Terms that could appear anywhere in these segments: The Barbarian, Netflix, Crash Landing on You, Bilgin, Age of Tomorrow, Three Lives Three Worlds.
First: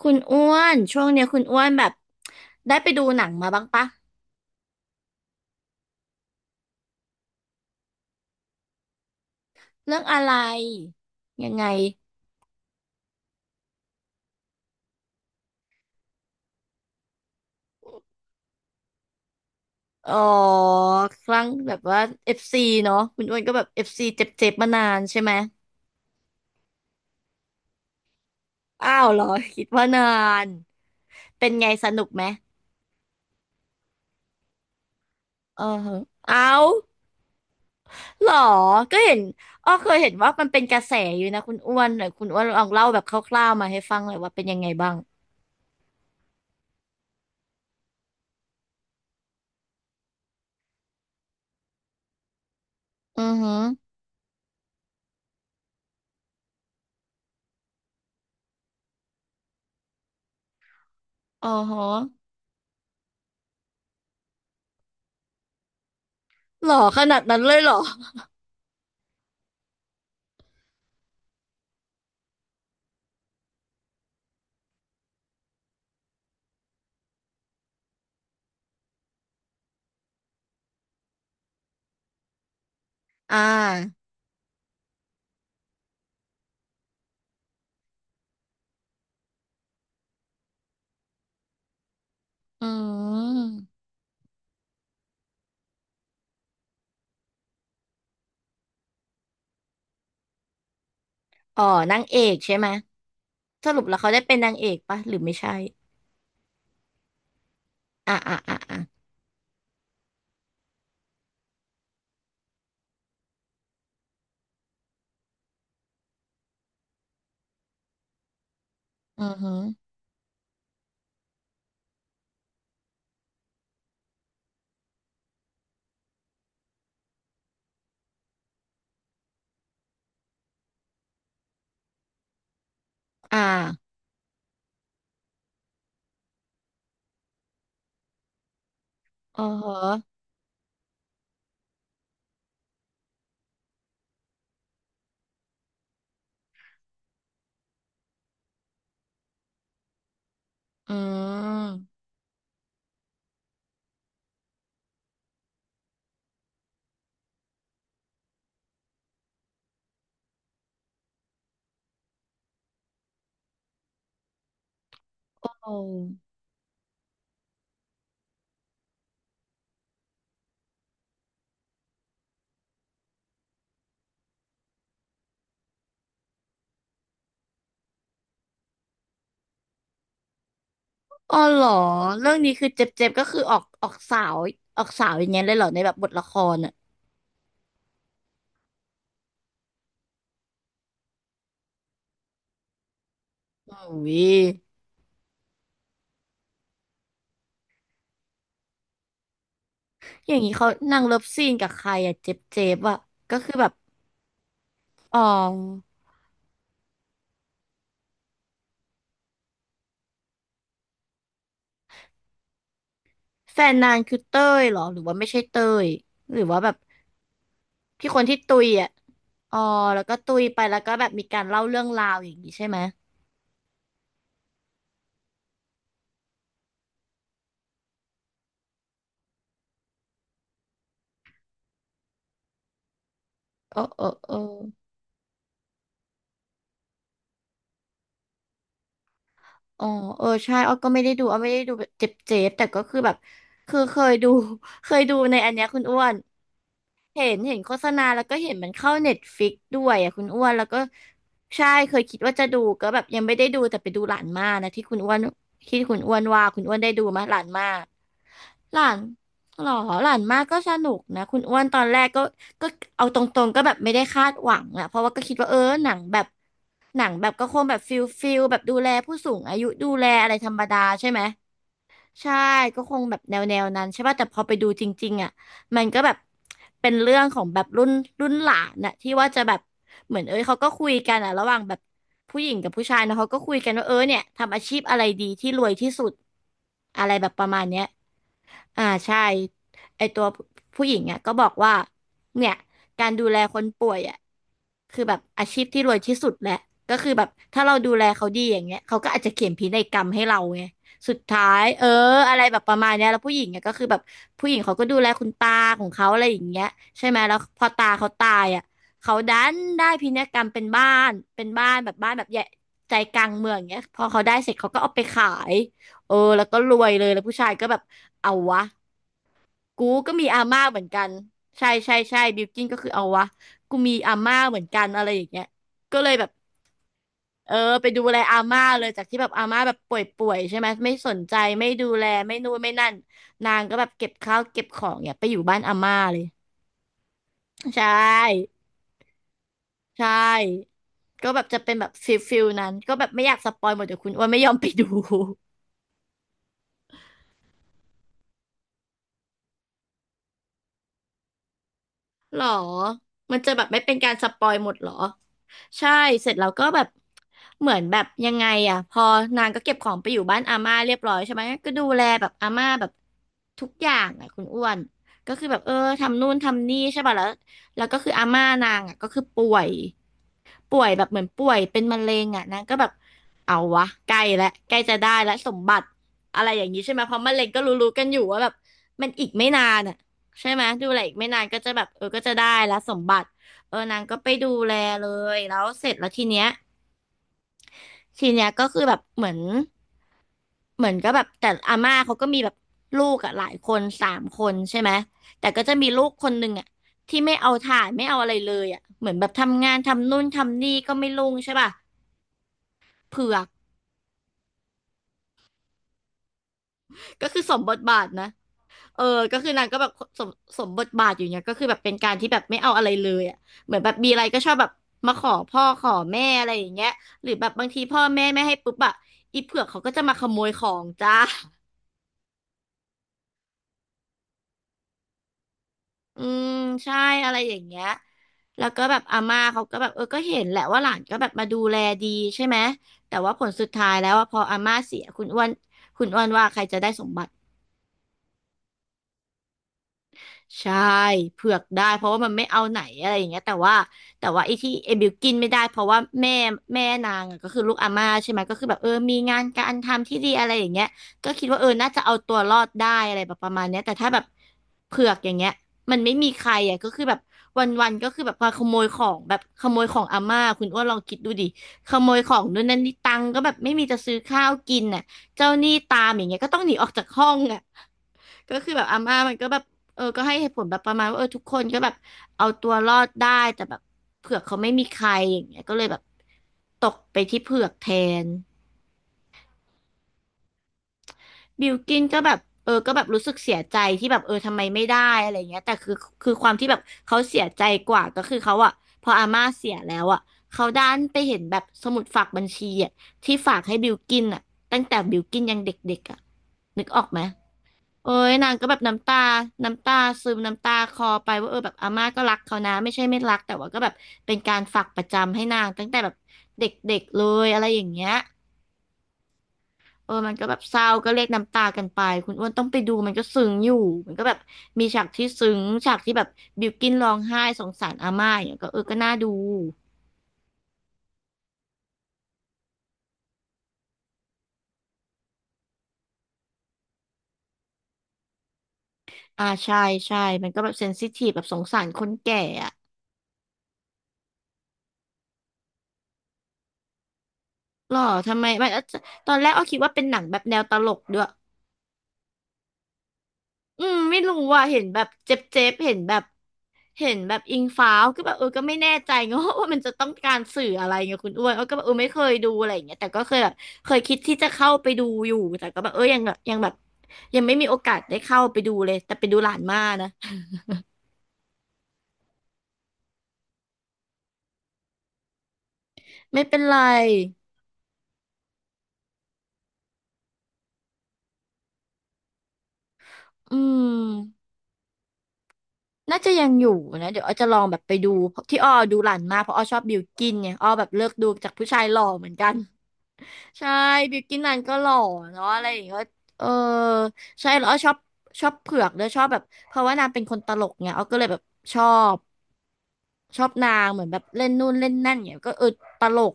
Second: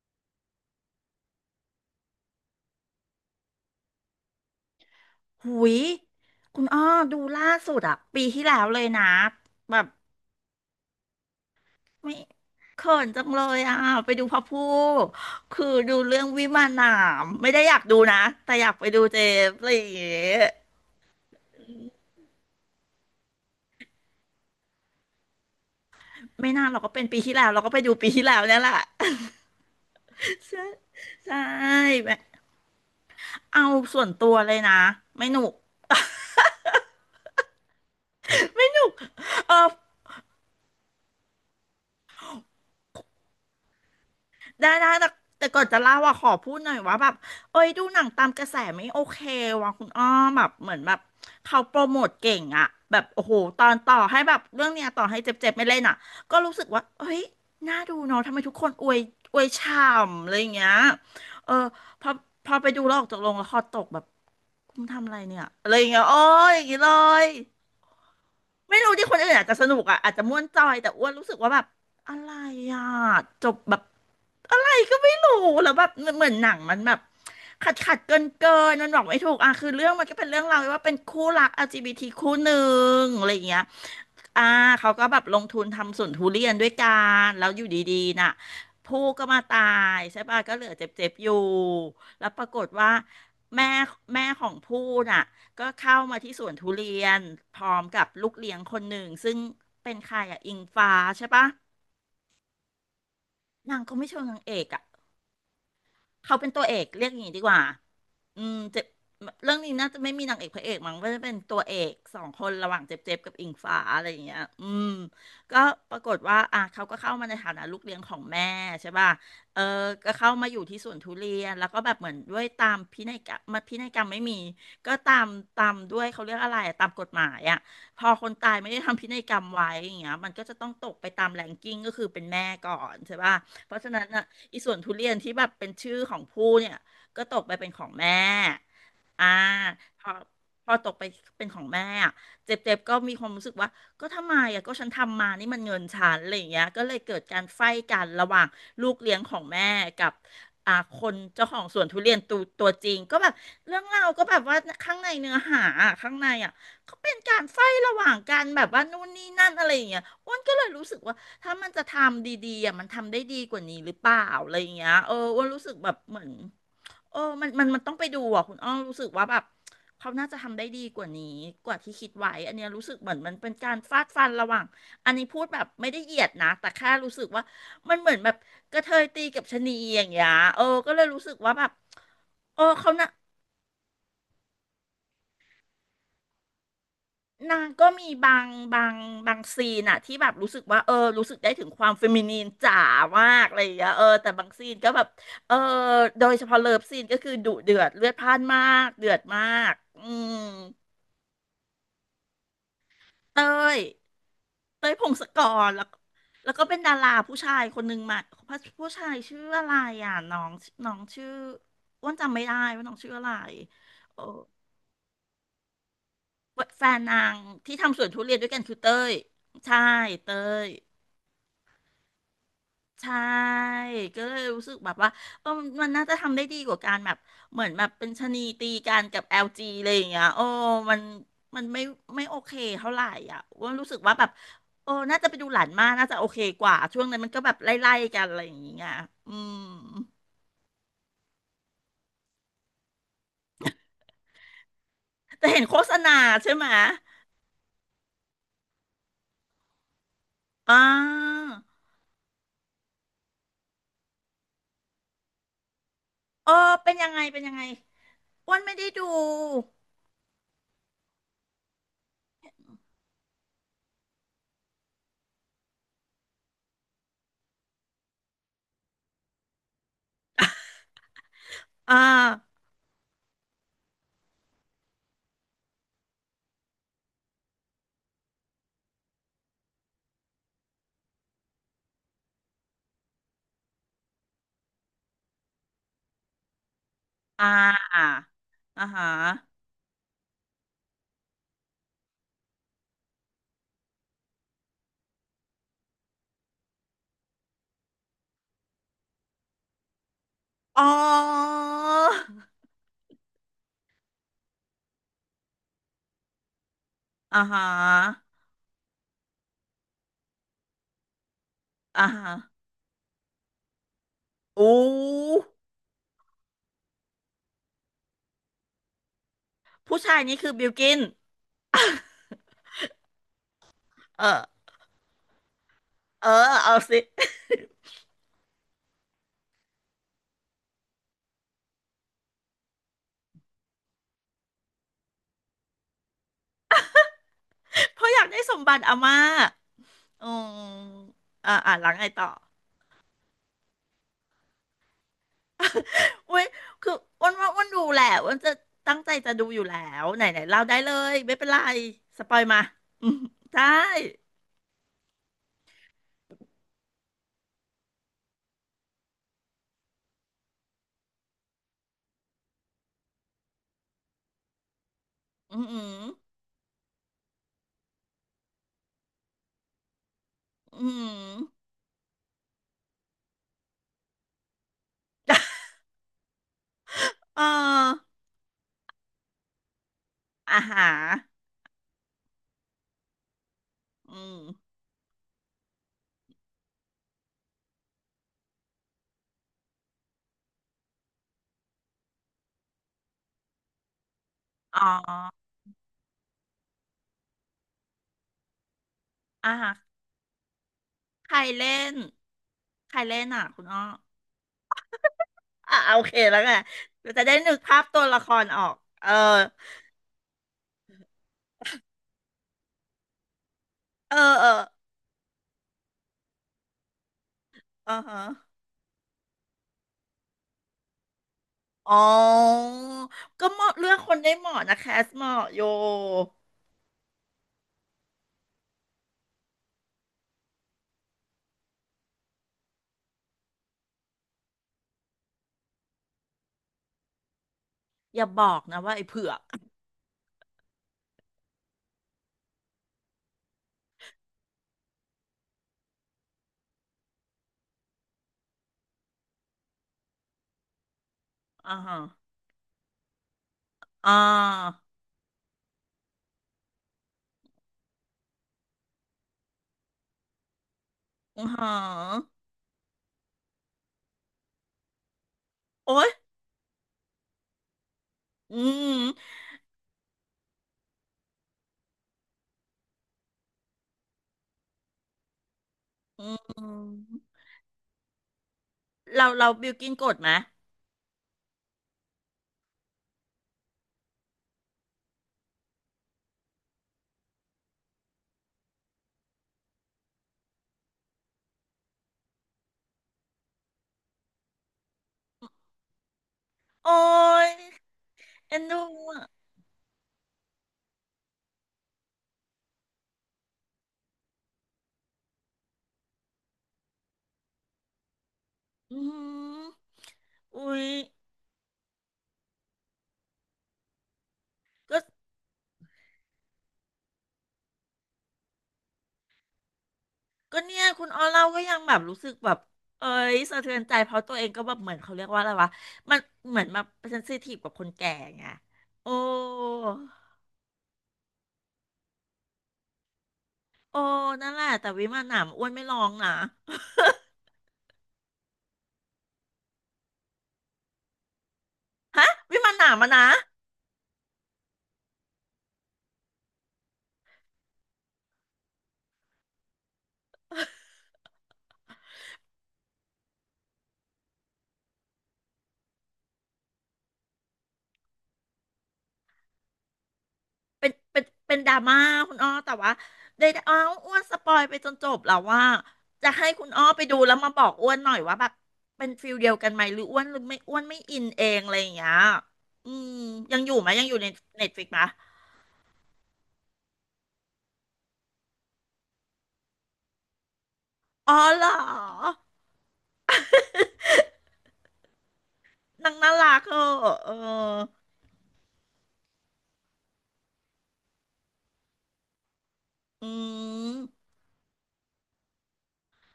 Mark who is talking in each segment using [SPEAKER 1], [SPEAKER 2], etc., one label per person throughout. [SPEAKER 1] คุณอ้วนช่วงเนี้ยคุณอ้วนแบบได้ไปดูหนังมาบ้างปะ
[SPEAKER 2] หุยคุณอ้อดูล่าสุดอะปีที่แล้วเลยนะแบบ
[SPEAKER 1] เรื่องอะไรยังไง
[SPEAKER 2] ไม่เขินจังเลยอะไปดูพระผู้คือดูเรื่องวิมานหนามไม่ได้อยากดูนะแต่อยากไปดูเจฟอะไรอย่างเงี้
[SPEAKER 1] อ๋อ
[SPEAKER 2] ย
[SPEAKER 1] ครั้งแบบว่าเอฟซีเนาะคุณอ้วนก็แบบเอฟซีเจ็บๆมานานใช่ไหม
[SPEAKER 2] ไม่นานเราก็เป็นปีที่แล้วเราก็ไปดูปีที่แล้วเนี่ยแหละ
[SPEAKER 1] อ้าวเหรอคิดว่านา น
[SPEAKER 2] ใช่ใช่
[SPEAKER 1] เป็นไงสนุก
[SPEAKER 2] แบ
[SPEAKER 1] ไหม
[SPEAKER 2] บเอาส่วนตัวเลยนะไม่หนุก
[SPEAKER 1] เออฮะเอาเหรอ
[SPEAKER 2] ไม่หนุก
[SPEAKER 1] ก็เห็น
[SPEAKER 2] เออ
[SPEAKER 1] อ้อเคยเห็นว่ามันเป็นกระแสอยู่นะคุณอ้วนหน่อยคุณอ้วนลองเล่าแบบคร่าวๆมาให้ฟังหน่อยว่าเป็นยังไง
[SPEAKER 2] ได้
[SPEAKER 1] บ้า
[SPEAKER 2] ได้
[SPEAKER 1] ง
[SPEAKER 2] แต่แต่ก่อนจะเล่าว่าขอพูดหน่อยว่าแบบเอ้ยดูหนังตามกระแสไม่โอเคว่ะคุณอ้อมแบบเหมือนแบบเขาโปรโมทเก่งอะแบบ
[SPEAKER 1] อื
[SPEAKER 2] โอ้
[SPEAKER 1] อ
[SPEAKER 2] โห
[SPEAKER 1] ฮึ
[SPEAKER 2] ตอนต่อให้แบบเรื่องเนี้ยต่อให้เจ็บๆไม่เล่นอะก็รู้สึกว่าเอ้ยน่าดูเนาะทำไมทุกคนอวยอวยฉ่ำอะไรอย่างเงี้ย
[SPEAKER 1] อ๋อ
[SPEAKER 2] เออ
[SPEAKER 1] ฮะ
[SPEAKER 2] พอพอไปดูแล้วออกจากโรงละครตกแบบคุณทำอะไรเนี่ยอะไรอย่างเงี้ยโอ้ยอย่าง
[SPEAKER 1] เหรอ
[SPEAKER 2] งี้เล
[SPEAKER 1] ขนาด
[SPEAKER 2] ย
[SPEAKER 1] นั้นเลยเหรอ
[SPEAKER 2] ไม่รู้ที่คนอื่นอาจจะสนุกอ่ะอาจจะม่วนจอยแต่อ้วนรู้สึกว่าแบบอะไรอ่ะจบแบบอะไรก็ไม่รู้แล้วแบบเหมือนหนังมันแบบขัดขัดเกินเกินมันบอกไม่ถูกอ่ะคือเรื่องมันก็เป็นเรื่องราวว่าเป็นคู่รัก LGBT คู่หนึ่งอะไร
[SPEAKER 1] อ่
[SPEAKER 2] อย่างเงี้ย
[SPEAKER 1] า
[SPEAKER 2] อ่าเขาก็แบบลงทุนทำสวนทุเรียนด้วยกันแล้วอยู่ดีๆน่ะผู้ก็มาตายใช่ป่ะก็เหลือเจ็บๆอยู่แล้วปราก
[SPEAKER 1] อื
[SPEAKER 2] ฏว่าแม่
[SPEAKER 1] ม
[SPEAKER 2] แม่ของผู้น่ะ ก็เข้ามาที่สวนทุเรียนพร้อมกับลูกเลี้ยงคนหนึ่งซึ่งเป็นใครอะอิงฟ้าใช่ปะ
[SPEAKER 1] อ๋อนางเอกใช่ไหมส
[SPEAKER 2] นา
[SPEAKER 1] รุ
[SPEAKER 2] ง
[SPEAKER 1] ป
[SPEAKER 2] ก็
[SPEAKER 1] แล้ว
[SPEAKER 2] ไม่
[SPEAKER 1] เขา
[SPEAKER 2] เชิ
[SPEAKER 1] ได้
[SPEAKER 2] ง
[SPEAKER 1] เป็
[SPEAKER 2] นา
[SPEAKER 1] น
[SPEAKER 2] ง
[SPEAKER 1] นา
[SPEAKER 2] เอ
[SPEAKER 1] งเอ
[SPEAKER 2] ก
[SPEAKER 1] ก
[SPEAKER 2] อะ
[SPEAKER 1] ปะหรือไม่ใช่
[SPEAKER 2] เขาเป็นตัวเอกเรียกอย่างนี้ดีกว่า
[SPEAKER 1] อ่ะอ่ะ
[SPEAKER 2] อื
[SPEAKER 1] อ่ะ
[SPEAKER 2] ม
[SPEAKER 1] อ่ะ
[SPEAKER 2] เจ็บเรื่องนี้น่าจะไม่มีนางเอกพระเอกมั้งก็จะเป็นตัวเอกสองคนระหว่างเจ็บๆกับอิงฟ้าอะไรอย่างเงี้ยอืมก็ปรากฏว่าอ่ะเขาก็เข้ามาในฐานะลูกเลี้ยงของแม่ใช่ป่ะ
[SPEAKER 1] อือฮึ
[SPEAKER 2] เออก็เข้ามาอยู่ที่สวนทุเรียนแล้วก็แบบเหมือนด้วยตามพินัยกรรมมันพินัยกรรมไม่มีก็ตามตามด้วยเขาเรียกอะไรอะตามกฎหมายอ่ะพอคนตายไม่ได้ทำพินัยกรรมไว้อย่างเงี้ยมันก็จะต้องตกไปตามแรงกิ้งก็คือเป็นแม่ก่อนใช่ป่ะ
[SPEAKER 1] อ่า
[SPEAKER 2] เพราะฉะนั้นน่ะ อีส่วนทุเรียนที่แบบเป็นชื่อของผู้เนี่ยก็ตกไปเป็นของแม่ อ่า
[SPEAKER 1] อ๋อฮะ
[SPEAKER 2] พอพอตกไปเป็นของแม่อะเจ็บเจ็บก็มีความรู้สึกว่าก็ทำไมอ่ะก็ฉันทำมานี่มันเงินฉันอะไรอย่างเงี้ยก็เลยเกิดการไฟกันระหว่างลูกเลี้ยงของแม่กับอ่า
[SPEAKER 1] อื
[SPEAKER 2] คนเจ้าของสวน
[SPEAKER 1] ม
[SPEAKER 2] ทุเรียนตัวจริงก็แบบเรื่องราวก็แบบว่าข้างในเนื้อหาอะข้างในอ่ะก็เป็นการไฟระหว่างกันแบบว่านู่นนี่นั่นอะไรอย่างเงี้ยอ้วนก็เลยรู้สึกว่าถ้ามันจะทำดีๆอ่ะมันทำได้ดีกว่านี้หรือเปล่าอะไรอย่างเงี้ยเอออ้วนรู้
[SPEAKER 1] โอ
[SPEAKER 2] สึกแบบเหมือน
[SPEAKER 1] ้
[SPEAKER 2] เออมันต้องไปดูอ่ะคุณอ้อรู้สึกว่าแบบเขาน่าจะทำได้ดีกว่านี้กว่าที่คิดไว้อันเนี้ยรู้สึกเหมือนมันเป็นการฟาดฟันระหว่างอันนี้พูดแบบไม่ได้เหยียดนะแต่แค่รู้สึกว่ามันเหมือนแบบกระเทยตีกับชะนีอย่างเงี้ยเออก็เลยรู้สึ
[SPEAKER 1] อ๋อ
[SPEAKER 2] กว่า
[SPEAKER 1] เหร
[SPEAKER 2] แบ
[SPEAKER 1] อ
[SPEAKER 2] บ
[SPEAKER 1] เรื่องนี้
[SPEAKER 2] เออ
[SPEAKER 1] คือเจ็บ
[SPEAKER 2] เขา
[SPEAKER 1] เจ็
[SPEAKER 2] นะ
[SPEAKER 1] บก็คือออกออกสาวออกสาวอย่างเงี้ยเลยเหรอในแบบบทละครอ่ะ
[SPEAKER 2] นางก็มีบางบางซีนอะที่แบบรู้สึกว่าเออรู้สึกได้ถึงความเฟมินีนจ๋ามากอะไรอย่า
[SPEAKER 1] อุ้
[SPEAKER 2] งเงี้ยเออ
[SPEAKER 1] ย
[SPEAKER 2] แต่บางซีนก็แบบเออโดยเฉพาะเลิฟซีนก็คือดุเดือดเลือดพล่านมากเดือดมากอื
[SPEAKER 1] อ
[SPEAKER 2] ม
[SPEAKER 1] ย่างนี้เขานางเลิฟซีนกับใครอ่ะเจ็บเจ็บอ่ะก็
[SPEAKER 2] เต้
[SPEAKER 1] คือแบบ
[SPEAKER 2] ยเต้ยพง
[SPEAKER 1] อ๋อ
[SPEAKER 2] ศกรแล้วก็เป็นดาราผู้ชายคนหนึ่งมาผู้ชายชื่ออะไรอ่ะ น้อง น้องชื่ออ้วนจำไม่ได้ว่าน้องชื่ออะไร
[SPEAKER 1] แฟนนางคื
[SPEAKER 2] เอ
[SPEAKER 1] อ
[SPEAKER 2] อ
[SPEAKER 1] เต้ยเหรอหรือว่าไม่ใช่เต้ยหรือว่าแบบ
[SPEAKER 2] แฟนนางที่ทำสว
[SPEAKER 1] พี่
[SPEAKER 2] น
[SPEAKER 1] ค
[SPEAKER 2] ทุ
[SPEAKER 1] น
[SPEAKER 2] เรี
[SPEAKER 1] ที่
[SPEAKER 2] ยนด้วย
[SPEAKER 1] ตุ
[SPEAKER 2] กัน
[SPEAKER 1] ย
[SPEAKER 2] คือ
[SPEAKER 1] อ่ะ
[SPEAKER 2] เต้ย
[SPEAKER 1] อ๋อ
[SPEAKER 2] ใช่
[SPEAKER 1] แล้วก็ตุ
[SPEAKER 2] เต้
[SPEAKER 1] ยไป
[SPEAKER 2] ย
[SPEAKER 1] แล้วก็แบบมีการเล่าเรื่องราวอย่างนี้ใช่ไหม
[SPEAKER 2] ใช่ก็เลยรู้สึกแบบว่าเออมันน่าจะทำได้ดีกว่าการแบบเหมือนแบบเป็นชะนีตีกันกับ LG อลจีอะไรอย่างเงี้ยโอ้มันมันไม่โอเคเท่าไหร่อ่ะว่า
[SPEAKER 1] เออ
[SPEAKER 2] รู้สึ
[SPEAKER 1] เอ
[SPEAKER 2] ก
[SPEAKER 1] อ
[SPEAKER 2] ว่าแบ
[SPEAKER 1] เอ
[SPEAKER 2] บ
[SPEAKER 1] อ
[SPEAKER 2] โอ้น่าจะไปดูหลานมากน่าจะโอเคกว่าช่วงนั้นมันก็แบบไล่ๆกันอะไรอย่างเงี้ยอืม
[SPEAKER 1] อ๋อเออใช่อ้อก็ไม่ได้ดูอ้อไม่ได้ดูแบบเจ็บเจ็บแต่ก็คือแบบคือเคยดู เคยดูใน
[SPEAKER 2] แต่
[SPEAKER 1] อัน
[SPEAKER 2] เห็
[SPEAKER 1] เนี้
[SPEAKER 2] น
[SPEAKER 1] ย
[SPEAKER 2] โฆ
[SPEAKER 1] คุณ
[SPEAKER 2] ษ
[SPEAKER 1] อ้ว
[SPEAKER 2] ณา
[SPEAKER 1] น
[SPEAKER 2] ใช่ไหม
[SPEAKER 1] เห็นเห็นโฆษณาแล้วก็เห็นมันเข้าเน็ตฟิกด้วยอ่ะคุณอ้วนแล้ว
[SPEAKER 2] อ่
[SPEAKER 1] ก็
[SPEAKER 2] า
[SPEAKER 1] ใช่เคยคิดว่าจะดูก็แบบยังไม่ได้ดูแต่ไปดูหลานมานะที่คุณอ้วนที่คุณอ้วนว่า
[SPEAKER 2] เออ
[SPEAKER 1] คุณอ้วนได้
[SPEAKER 2] เป็น
[SPEAKER 1] ดู
[SPEAKER 2] ยัง
[SPEAKER 1] ไห
[SPEAKER 2] ไง
[SPEAKER 1] มยห
[SPEAKER 2] เป็
[SPEAKER 1] ลา
[SPEAKER 2] น
[SPEAKER 1] น
[SPEAKER 2] ยังไง
[SPEAKER 1] มา
[SPEAKER 2] อ้วนไม่
[SPEAKER 1] หลา
[SPEAKER 2] ได้
[SPEAKER 1] น
[SPEAKER 2] ดู
[SPEAKER 1] หรอหลานมาก็สนุกนะคุณอ้วนตอนแรกก็ก็เอาตรงๆก็แบบไม่ได้คาดหวังอะเพราะว่าก็คิดว่าเออหนังแบบ หนังแบบก็คงแบบฟิลฟิลแบบดูแลผู้สูงอายุดูแลอะไรธรรมดาใช่ไหม
[SPEAKER 2] อ่า
[SPEAKER 1] ใช่ก็คงแบบแนวแนวนั้นใช่ป่ะแต่พอไปดูจริงๆอ่ะมันก็แบบเป็นเรื่องของแบบรุ่นรุ่นหลานน่ะที่ว่าจะแบบเหมือนเอ้ยเขาก็คุยกันอ่ะระหว่างแบบผู้หญิงกับผู้ชายเนอะเขาก็คุยกันว่าเออเนี่ยทำอาชีพอะไรดีที่รวยที่สุดอะไรแบบป
[SPEAKER 2] อ่า
[SPEAKER 1] ระมาณเนี้ย
[SPEAKER 2] อ่า
[SPEAKER 1] อ่า
[SPEAKER 2] อ่าฮะ
[SPEAKER 1] ใช่ไอตัวผู้หญิงอ่ะก็บอกว่าเนี่ยการดูแลคนป่วยอ่ะคือแบบอาชีพที่รวยที่สุดแหละก็คือแบบถ้าเราดูแลเขาดีอย่างเงี้ยเขาก็อาจจะเขียนพินัยกรรมให้เราไง
[SPEAKER 2] อ๋
[SPEAKER 1] สุดท้า
[SPEAKER 2] อ
[SPEAKER 1] ยเอออะไรแบบประมาณเนี้ยแล้วผู้หญิงอ่ะก็คือแบบผู้หญิงเขาก็ดูแลคุณตาของเขาอะไรอย่างเงี้ยใช่ไหมแล้ว
[SPEAKER 2] อ่า
[SPEAKER 1] พ
[SPEAKER 2] ฮะ
[SPEAKER 1] อตาเขาตายอ่ะเขาดันได้พินัยกรรมเป็นบ้านเป็นบ้านแบบ
[SPEAKER 2] อ่า
[SPEAKER 1] บ้านแบบ
[SPEAKER 2] ฮะ
[SPEAKER 1] ใหญ่ใจกลางเมืองอย่างเงี้ยพอเขาได้เสร็จเขา
[SPEAKER 2] อู้
[SPEAKER 1] ก็เอาไปขายเออแล้วก็รวยเลยแล้วผู้ชายก็แบบ เอาวะกู
[SPEAKER 2] ผู้
[SPEAKER 1] ก็
[SPEAKER 2] ชาย
[SPEAKER 1] มี
[SPEAKER 2] นี้
[SPEAKER 1] อา
[SPEAKER 2] คือ
[SPEAKER 1] ม่า
[SPEAKER 2] บิล
[SPEAKER 1] เหมือน
[SPEAKER 2] กิน
[SPEAKER 1] กั นใช่ใช่ใช่บิวกิ้นก็คือเอาวะกูมีอา
[SPEAKER 2] เออ
[SPEAKER 1] ม่าเหมือนกันอะไรอย่างเงี้ยก็เลยแบ
[SPEAKER 2] เออ
[SPEAKER 1] บ
[SPEAKER 2] เอาสิ
[SPEAKER 1] เออไปดูแลอาม่าเลยจากที่แบบอาม่าแบบป่วยๆใช่ไหมไม่สนใจไม่ดูแลไม่นู่นไม่นั่นนางก็แบบเก็บข้าวเก็บของเนี่ยไปอยู่บ้านอาม่าเลยใช
[SPEAKER 2] เพราะอยากได้
[SPEAKER 1] ่
[SPEAKER 2] สมบัติอาม่า
[SPEAKER 1] ใช
[SPEAKER 2] อืม
[SPEAKER 1] ่ก็แบบ
[SPEAKER 2] อ่า
[SPEAKER 1] จะเป็
[SPEAKER 2] อ่า
[SPEAKER 1] นแบ
[SPEAKER 2] หลั
[SPEAKER 1] บ
[SPEAKER 2] งไง
[SPEAKER 1] ฟิล
[SPEAKER 2] ต่อ
[SPEAKER 1] ฟิลนั้นก็แบบไม่อยากสปอยหมดเดี๋ยวคุณอ้วนไม่ยอมไปดู
[SPEAKER 2] อุ้ยคืออ้วันว่าอ้วันดูแหละอ้วันจะตั้งใจจะดูอยู่แล้วไหนไหนเล่าได้เลย ไม่เป็นไร สป
[SPEAKER 1] หร
[SPEAKER 2] อย
[SPEAKER 1] อ
[SPEAKER 2] มา อืม
[SPEAKER 1] มันจะแบ
[SPEAKER 2] ได้
[SPEAKER 1] บไม่เป็นการสปอยหมดหรอใช่เสร็จแล้วก็แบบเหมือนแบบยังไงอ่ะพอนางก็เก็บของไปอยู่บ้านอาม่าเรียบร้อยใช่ไหมก็ดูแลแบบอาม่าแบบทุกอย่างอ่ะคุณอ้วนก็คือแบ
[SPEAKER 2] อื
[SPEAKER 1] บ
[SPEAKER 2] ม
[SPEAKER 1] เออ
[SPEAKER 2] อืม
[SPEAKER 1] ทำนู่นทำนี่ใช่ป่ะแล้วแล้วก็คืออาม่านางอ่ะก็คือป่วยป่ว
[SPEAKER 2] อื
[SPEAKER 1] ยแบบเหมือน
[SPEAKER 2] ม
[SPEAKER 1] ป่วยเป็นมะเร็งอ่ะนางก็แบบเอาวะใกล้แล้วใกล้จะได้แล้วสมบัติอะไรอย่างนี้ใช่ไหมเพราะมะ
[SPEAKER 2] เ
[SPEAKER 1] เร็งก็รู้ๆกัน
[SPEAKER 2] ออ
[SPEAKER 1] อยู่ว่าแบบมันอีกไม่นานอ่ะ ใช่
[SPEAKER 2] อา
[SPEAKER 1] ไหม
[SPEAKER 2] หา
[SPEAKER 1] ดูแลอี
[SPEAKER 2] ร
[SPEAKER 1] กไม่นานก็จะแบบเออก็จะได้ละสมบัติเออนางก็
[SPEAKER 2] อื
[SPEAKER 1] ไป
[SPEAKER 2] ม
[SPEAKER 1] ดูแลเลยแล้วเสร็จแล้วทีเนี้ยทีเนี้ยก็คือแบบเหมือนเหมือนก็แบบแต่อาม่าเขาก็มีแบบลูกอ่ะหลายคนสามคนใช่
[SPEAKER 2] อ๋อ
[SPEAKER 1] ไหมแต่ก็จะมีลูกคนหนึ่งอ่ะที่ไม่เอาถ่ายไม่เอาอะไรเลยอ่ะเหมือนแบบ
[SPEAKER 2] อา
[SPEAKER 1] ทำ
[SPEAKER 2] หา
[SPEAKER 1] งาน
[SPEAKER 2] ร
[SPEAKER 1] ทำนู่นทำนี่ก็ไม่ลุ่
[SPEAKER 2] ใค
[SPEAKER 1] ง
[SPEAKER 2] ร
[SPEAKER 1] ใช่ป่ะ
[SPEAKER 2] เล่น ใครเล่
[SPEAKER 1] เผื
[SPEAKER 2] น
[SPEAKER 1] อ
[SPEAKER 2] อ่ะ
[SPEAKER 1] ก
[SPEAKER 2] คุณอ้อ อ่ะโอเคแล้วไงจะ
[SPEAKER 1] ก็
[SPEAKER 2] ได้
[SPEAKER 1] คือ
[SPEAKER 2] นึ
[SPEAKER 1] ส
[SPEAKER 2] ก
[SPEAKER 1] มบท
[SPEAKER 2] ภาพ
[SPEAKER 1] บา
[SPEAKER 2] ตัว
[SPEAKER 1] ท
[SPEAKER 2] ละ
[SPEAKER 1] นะ
[SPEAKER 2] ครออก
[SPEAKER 1] เออ
[SPEAKER 2] เออ
[SPEAKER 1] ก็คือนางก็แบบสมสมบทบาทอยู่เนี่ยก็คือแบบเป็นการที่แบบไม่เอาอะไรเลยอ่ะเหมือนแบบมี
[SPEAKER 2] เอ
[SPEAKER 1] อะ
[SPEAKER 2] อ
[SPEAKER 1] ไรก็
[SPEAKER 2] เอ
[SPEAKER 1] ช
[SPEAKER 2] อ
[SPEAKER 1] อบแบบมาขอพ่อขอแม่อะไรอย่างเงี้ยหรือแบบบางที
[SPEAKER 2] อ่า
[SPEAKER 1] พ่อ
[SPEAKER 2] ฮะ
[SPEAKER 1] แม่ไม่ให้ปุ๊บอ่ะอีเผือกเขาก็จะมาขโมยของจ้า
[SPEAKER 2] อ๋อก็เหมาะเลือกคนได้เหมาะนะแคสเหมาะโย
[SPEAKER 1] อืมใช่อะไรอย่างเงี้ยแล้วก็แบบอาม่าเขาก็แบบเออก็เห็นแหละว่าหลานก็แบบมาดูแลดีใช่ไหมแต่ว่าผลสุดท้ายแล้วอะพออาม่าเสียคุณอ้วนว่าใครจะได้สมบัติ
[SPEAKER 2] อย่าบอกนะว่าไอ้เผือก
[SPEAKER 1] ใช่เผือกได้เพราะว่ามันไม่เอาไหนอะไรอย่างเงี้ยแต่ว่าไอ้ที่เอบิวกินไม่ได้เพราะว่าแม่นางอะก็คือลูกอาม่าใช่ไหมก็คือแบบเออมีงานการทำที่ดีอะไรอย่างเงี้ยก็คิดว่าเออ
[SPEAKER 2] อ่า
[SPEAKER 1] น่า
[SPEAKER 2] ฮะ
[SPEAKER 1] จะเอาตัวรอดได้อะไรแบบประมาณเนี้ยแต่ถ้า
[SPEAKER 2] อ่
[SPEAKER 1] แบบ
[SPEAKER 2] า
[SPEAKER 1] เผือกอย่างเงี้ยมันไม่มีใครอ่ะก็คือแบบวันๆก็คือแบบมาขโมยของแบบขโมยของอาม่าคุณอ้วนลองคิดดูดิ
[SPEAKER 2] อือฮะ
[SPEAKER 1] ขโมยของนู่นนั่นนี่ตังค์ก็แบบไม่มีจะซื้อข้าวกินน่ะเจ้าหนี้ตา
[SPEAKER 2] โอ๊ย
[SPEAKER 1] มอย่างเงี้ยก็ต้องหนีออกจากห้องอ่ะ ก็
[SPEAKER 2] อื
[SPEAKER 1] คือแบบอาม่า
[SPEAKER 2] ม
[SPEAKER 1] มันก็แบบเออก็ให้เหตุผลแบบประมาณว่าเออทุกคนก็แบบเอาตัวรอดได้แต่แบบเผือกเขาไม่มีใครอย่างเงี้ยก็เลยแบบ
[SPEAKER 2] อืม
[SPEAKER 1] ตกไปที่เผือกแทน
[SPEAKER 2] เราเราบิวกินกดไหม
[SPEAKER 1] บิลกินก็แบบเออก็แบบรู้สึกเสียใจที่แบบเออทำไมไม่ได้อะไรเงี้ยแต่คือความที่แบบเขาเสียใจกว่าก็คือเขาอะพออาม่าเสียแล้วอะเขาด้านไปเห็นแบบสมุดฝากบัญชีอะที่ฝากให้บิลกินอะตั้งแต่บิลกินยังเด็กๆอะนึก
[SPEAKER 2] โอ๊
[SPEAKER 1] ออกไหม
[SPEAKER 2] ย
[SPEAKER 1] โอ้ยนาง
[SPEAKER 2] เอ็น
[SPEAKER 1] ก็แบ
[SPEAKER 2] ดู
[SPEAKER 1] บน้ำตา
[SPEAKER 2] อ่ะ
[SPEAKER 1] น้ำตาซึมน้ำตาคลอไปว่าเออแบบอาม่าก็รักเขานะไม่ใช่ไม่รักแต่ว่าก็แบบเป็นการฝากประจำให้นางตั้งแต่แบบเด็กๆเลยอะไรอย่างเงี้ย
[SPEAKER 2] อืม
[SPEAKER 1] เออมันก็แบบ
[SPEAKER 2] อุ้
[SPEAKER 1] เศ
[SPEAKER 2] ย
[SPEAKER 1] ร้าก็เรียกน้ำตากันไปคุณอ้วนต้องไปดูมันก็ซึ้งอยู่มันก็แบบมี
[SPEAKER 2] ก็
[SPEAKER 1] ฉากที่ซึ้งฉากที่แบบบิวกิ้นร้องไห้สงสารอาม่าอย่างเงี้ยก็เออก็น่าดู
[SPEAKER 2] ก็เนี่ยคุณออเล่าก็ยังแบบรู้สึกแบบเอ้ยสะเทือนใจเพราะตัวเองก็แบบเหมือนเขาเรียกว่าอะไรวะมันเหมือนมาเซนซิทีฟกับคนแก่ไงโอ้
[SPEAKER 1] ใช่ใช่มันก็แบบเซนซิทีฟแบบสงสารคนแก่อะ
[SPEAKER 2] โอ้นั่นแหละแต่วิมานหนามอ้วนไม่ลองนะ
[SPEAKER 1] หรอทำไมมันตอนแรกอ้อคิดว่าเป็นหนังแบบแนวตลกด้วย
[SPEAKER 2] วิมานหนามอะนะ
[SPEAKER 1] อืมไม่รู้อ่ะเห็นแบบเจ็บเจ็บเห็นแบบเห็นแบบอิงฟ้าวก็แบบเออก็ไม่แน่ใจไง ว่ามันจะต้องการสื่ออะไรไงคุณอ้วนเออก็แบบเออไม่เคยดูอะไรอย่างเงี้ยแต่ก็เคยแบบเคยคิดที่จะเข้าไปดูอยู่แต่ก็แบบเออยังแบบยังไม่มีโอกาสได้เข้าไปดูเลยแต่ไปดูหลานม่านะ
[SPEAKER 2] เป็นดราม่าคุณอ้อแต่ว่าได้อ้าวอ้วนสปอยไปจนจบแล้วว่าจะ
[SPEAKER 1] ไม่
[SPEAKER 2] ให้
[SPEAKER 1] เป็น
[SPEAKER 2] คุณ
[SPEAKER 1] ไร
[SPEAKER 2] อ้อไปดูแล้วมาบอกอ้วนหน่อยว่าแบบเป็นฟิลเดียวกันไหมหรืออ้วนหรือไม่อ้วนไม่อินเองอะไรอย่างเงี้ยอืม
[SPEAKER 1] อื
[SPEAKER 2] ยังอยู่ไห
[SPEAKER 1] ม
[SPEAKER 2] มยังอยู่ในเน็ตฟลิกซ์ไหม
[SPEAKER 1] น่าจะยังอยู่นะเดี๋ยวอ้อจะลองแบบไปดูที่อ้อดูหลานมาเพราะอ้อชอบบิวกินเนี่ยอ้อแบบเลิกดู
[SPEAKER 2] อ๋อ
[SPEAKER 1] จาก
[SPEAKER 2] เหร
[SPEAKER 1] ผู้
[SPEAKER 2] อ
[SPEAKER 1] ชายหล่อเหมือนกัน ใช่บิวกินนันก็หล่อเนาะอะไรอย่างเงี้ยก็
[SPEAKER 2] นางน่า
[SPEAKER 1] เออ
[SPEAKER 2] รักเออเออ
[SPEAKER 1] ใช่แล้วอ้อชอบเผือกด้วยชอบแบบเพราะว่านางเป็นคนตลกไงอ้อก็เลยแบบชอบ
[SPEAKER 2] อื
[SPEAKER 1] ชอบนางเหมือนแบบ
[SPEAKER 2] ม
[SPEAKER 1] เล่นนู่นเล่นนั่นเงี้ยก็เออตลก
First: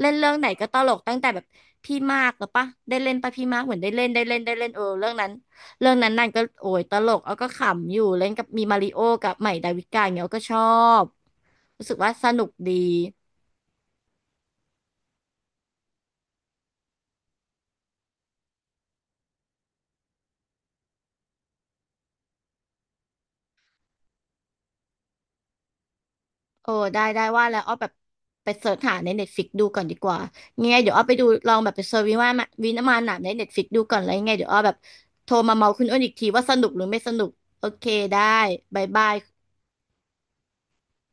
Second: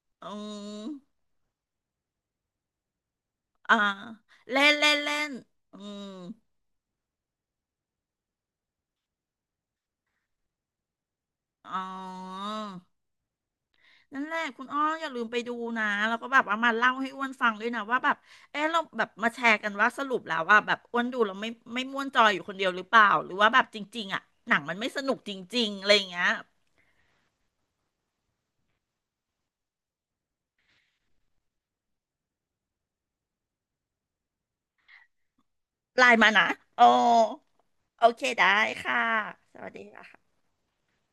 [SPEAKER 1] เล่นเรื่อ
[SPEAKER 2] อื
[SPEAKER 1] งไหนก็ตลกตั้ง
[SPEAKER 2] ม
[SPEAKER 1] แต่แบบพี่มากหรือปะได้เล่นปะพี่มากเหมื
[SPEAKER 2] อ่า
[SPEAKER 1] อนได้เล่นได้เล่นได้
[SPEAKER 2] เล่
[SPEAKER 1] เล่น
[SPEAKER 2] น
[SPEAKER 1] เออ
[SPEAKER 2] เล่น
[SPEAKER 1] เรื่อง
[SPEAKER 2] เล่
[SPEAKER 1] นั้น
[SPEAKER 2] นอื
[SPEAKER 1] เรื่อง
[SPEAKER 2] ม
[SPEAKER 1] นั้นนางก็โอ้ยตลกอ้อก็ขำอยู่เล่นกับมีมาริโอกับใหม่ดาวิกาย่างเงี้ยอ้อก็ชอบ
[SPEAKER 2] อ๋อ
[SPEAKER 1] รู้สึกว่าสนุกดี
[SPEAKER 2] นั่นแหละคุณอ้ออย่าลืมไปดูนะ แล้วก็แบบเอามาเล่าให้อ้วนฟังด้วยนะว่าแบบเออเราแบบมาแชร์กันว่าสรุปแล้วว่าแบบอ้วนดูแล้วไม่ม่วนจอยอยู่คนเดียวหรือเปล่าหรือว่าแบบจริงๆอ่ะหนังมันไม่สนุกจริงๆอะไรอย่างเงี้ย
[SPEAKER 1] เออได้ว่าแล้วอ้อแบบไปเสิร์ชหาในเน็ตฟิกดูก่อนดีกว่ายังไงเดี๋ยวอ้อไปดูลองแบบไปเสิร์ชวิว่ามาวินามานหนามในเน็ตฟิกดูก่อนแล้วยังไงเดี๋ยวอ้อแบบโทรมาเมาคุณอ้น
[SPEAKER 2] ไล
[SPEAKER 1] อีก
[SPEAKER 2] น์
[SPEAKER 1] ที
[SPEAKER 2] มา
[SPEAKER 1] ว่า
[SPEAKER 2] นะ
[SPEAKER 1] สนุกหรื
[SPEAKER 2] โอ้
[SPEAKER 1] อไม่สนุกโอเค
[SPEAKER 2] โอ
[SPEAKER 1] ได้
[SPEAKER 2] เคได้
[SPEAKER 1] บาย
[SPEAKER 2] ค่ะ
[SPEAKER 1] บาย
[SPEAKER 2] สวัสดีค่ะ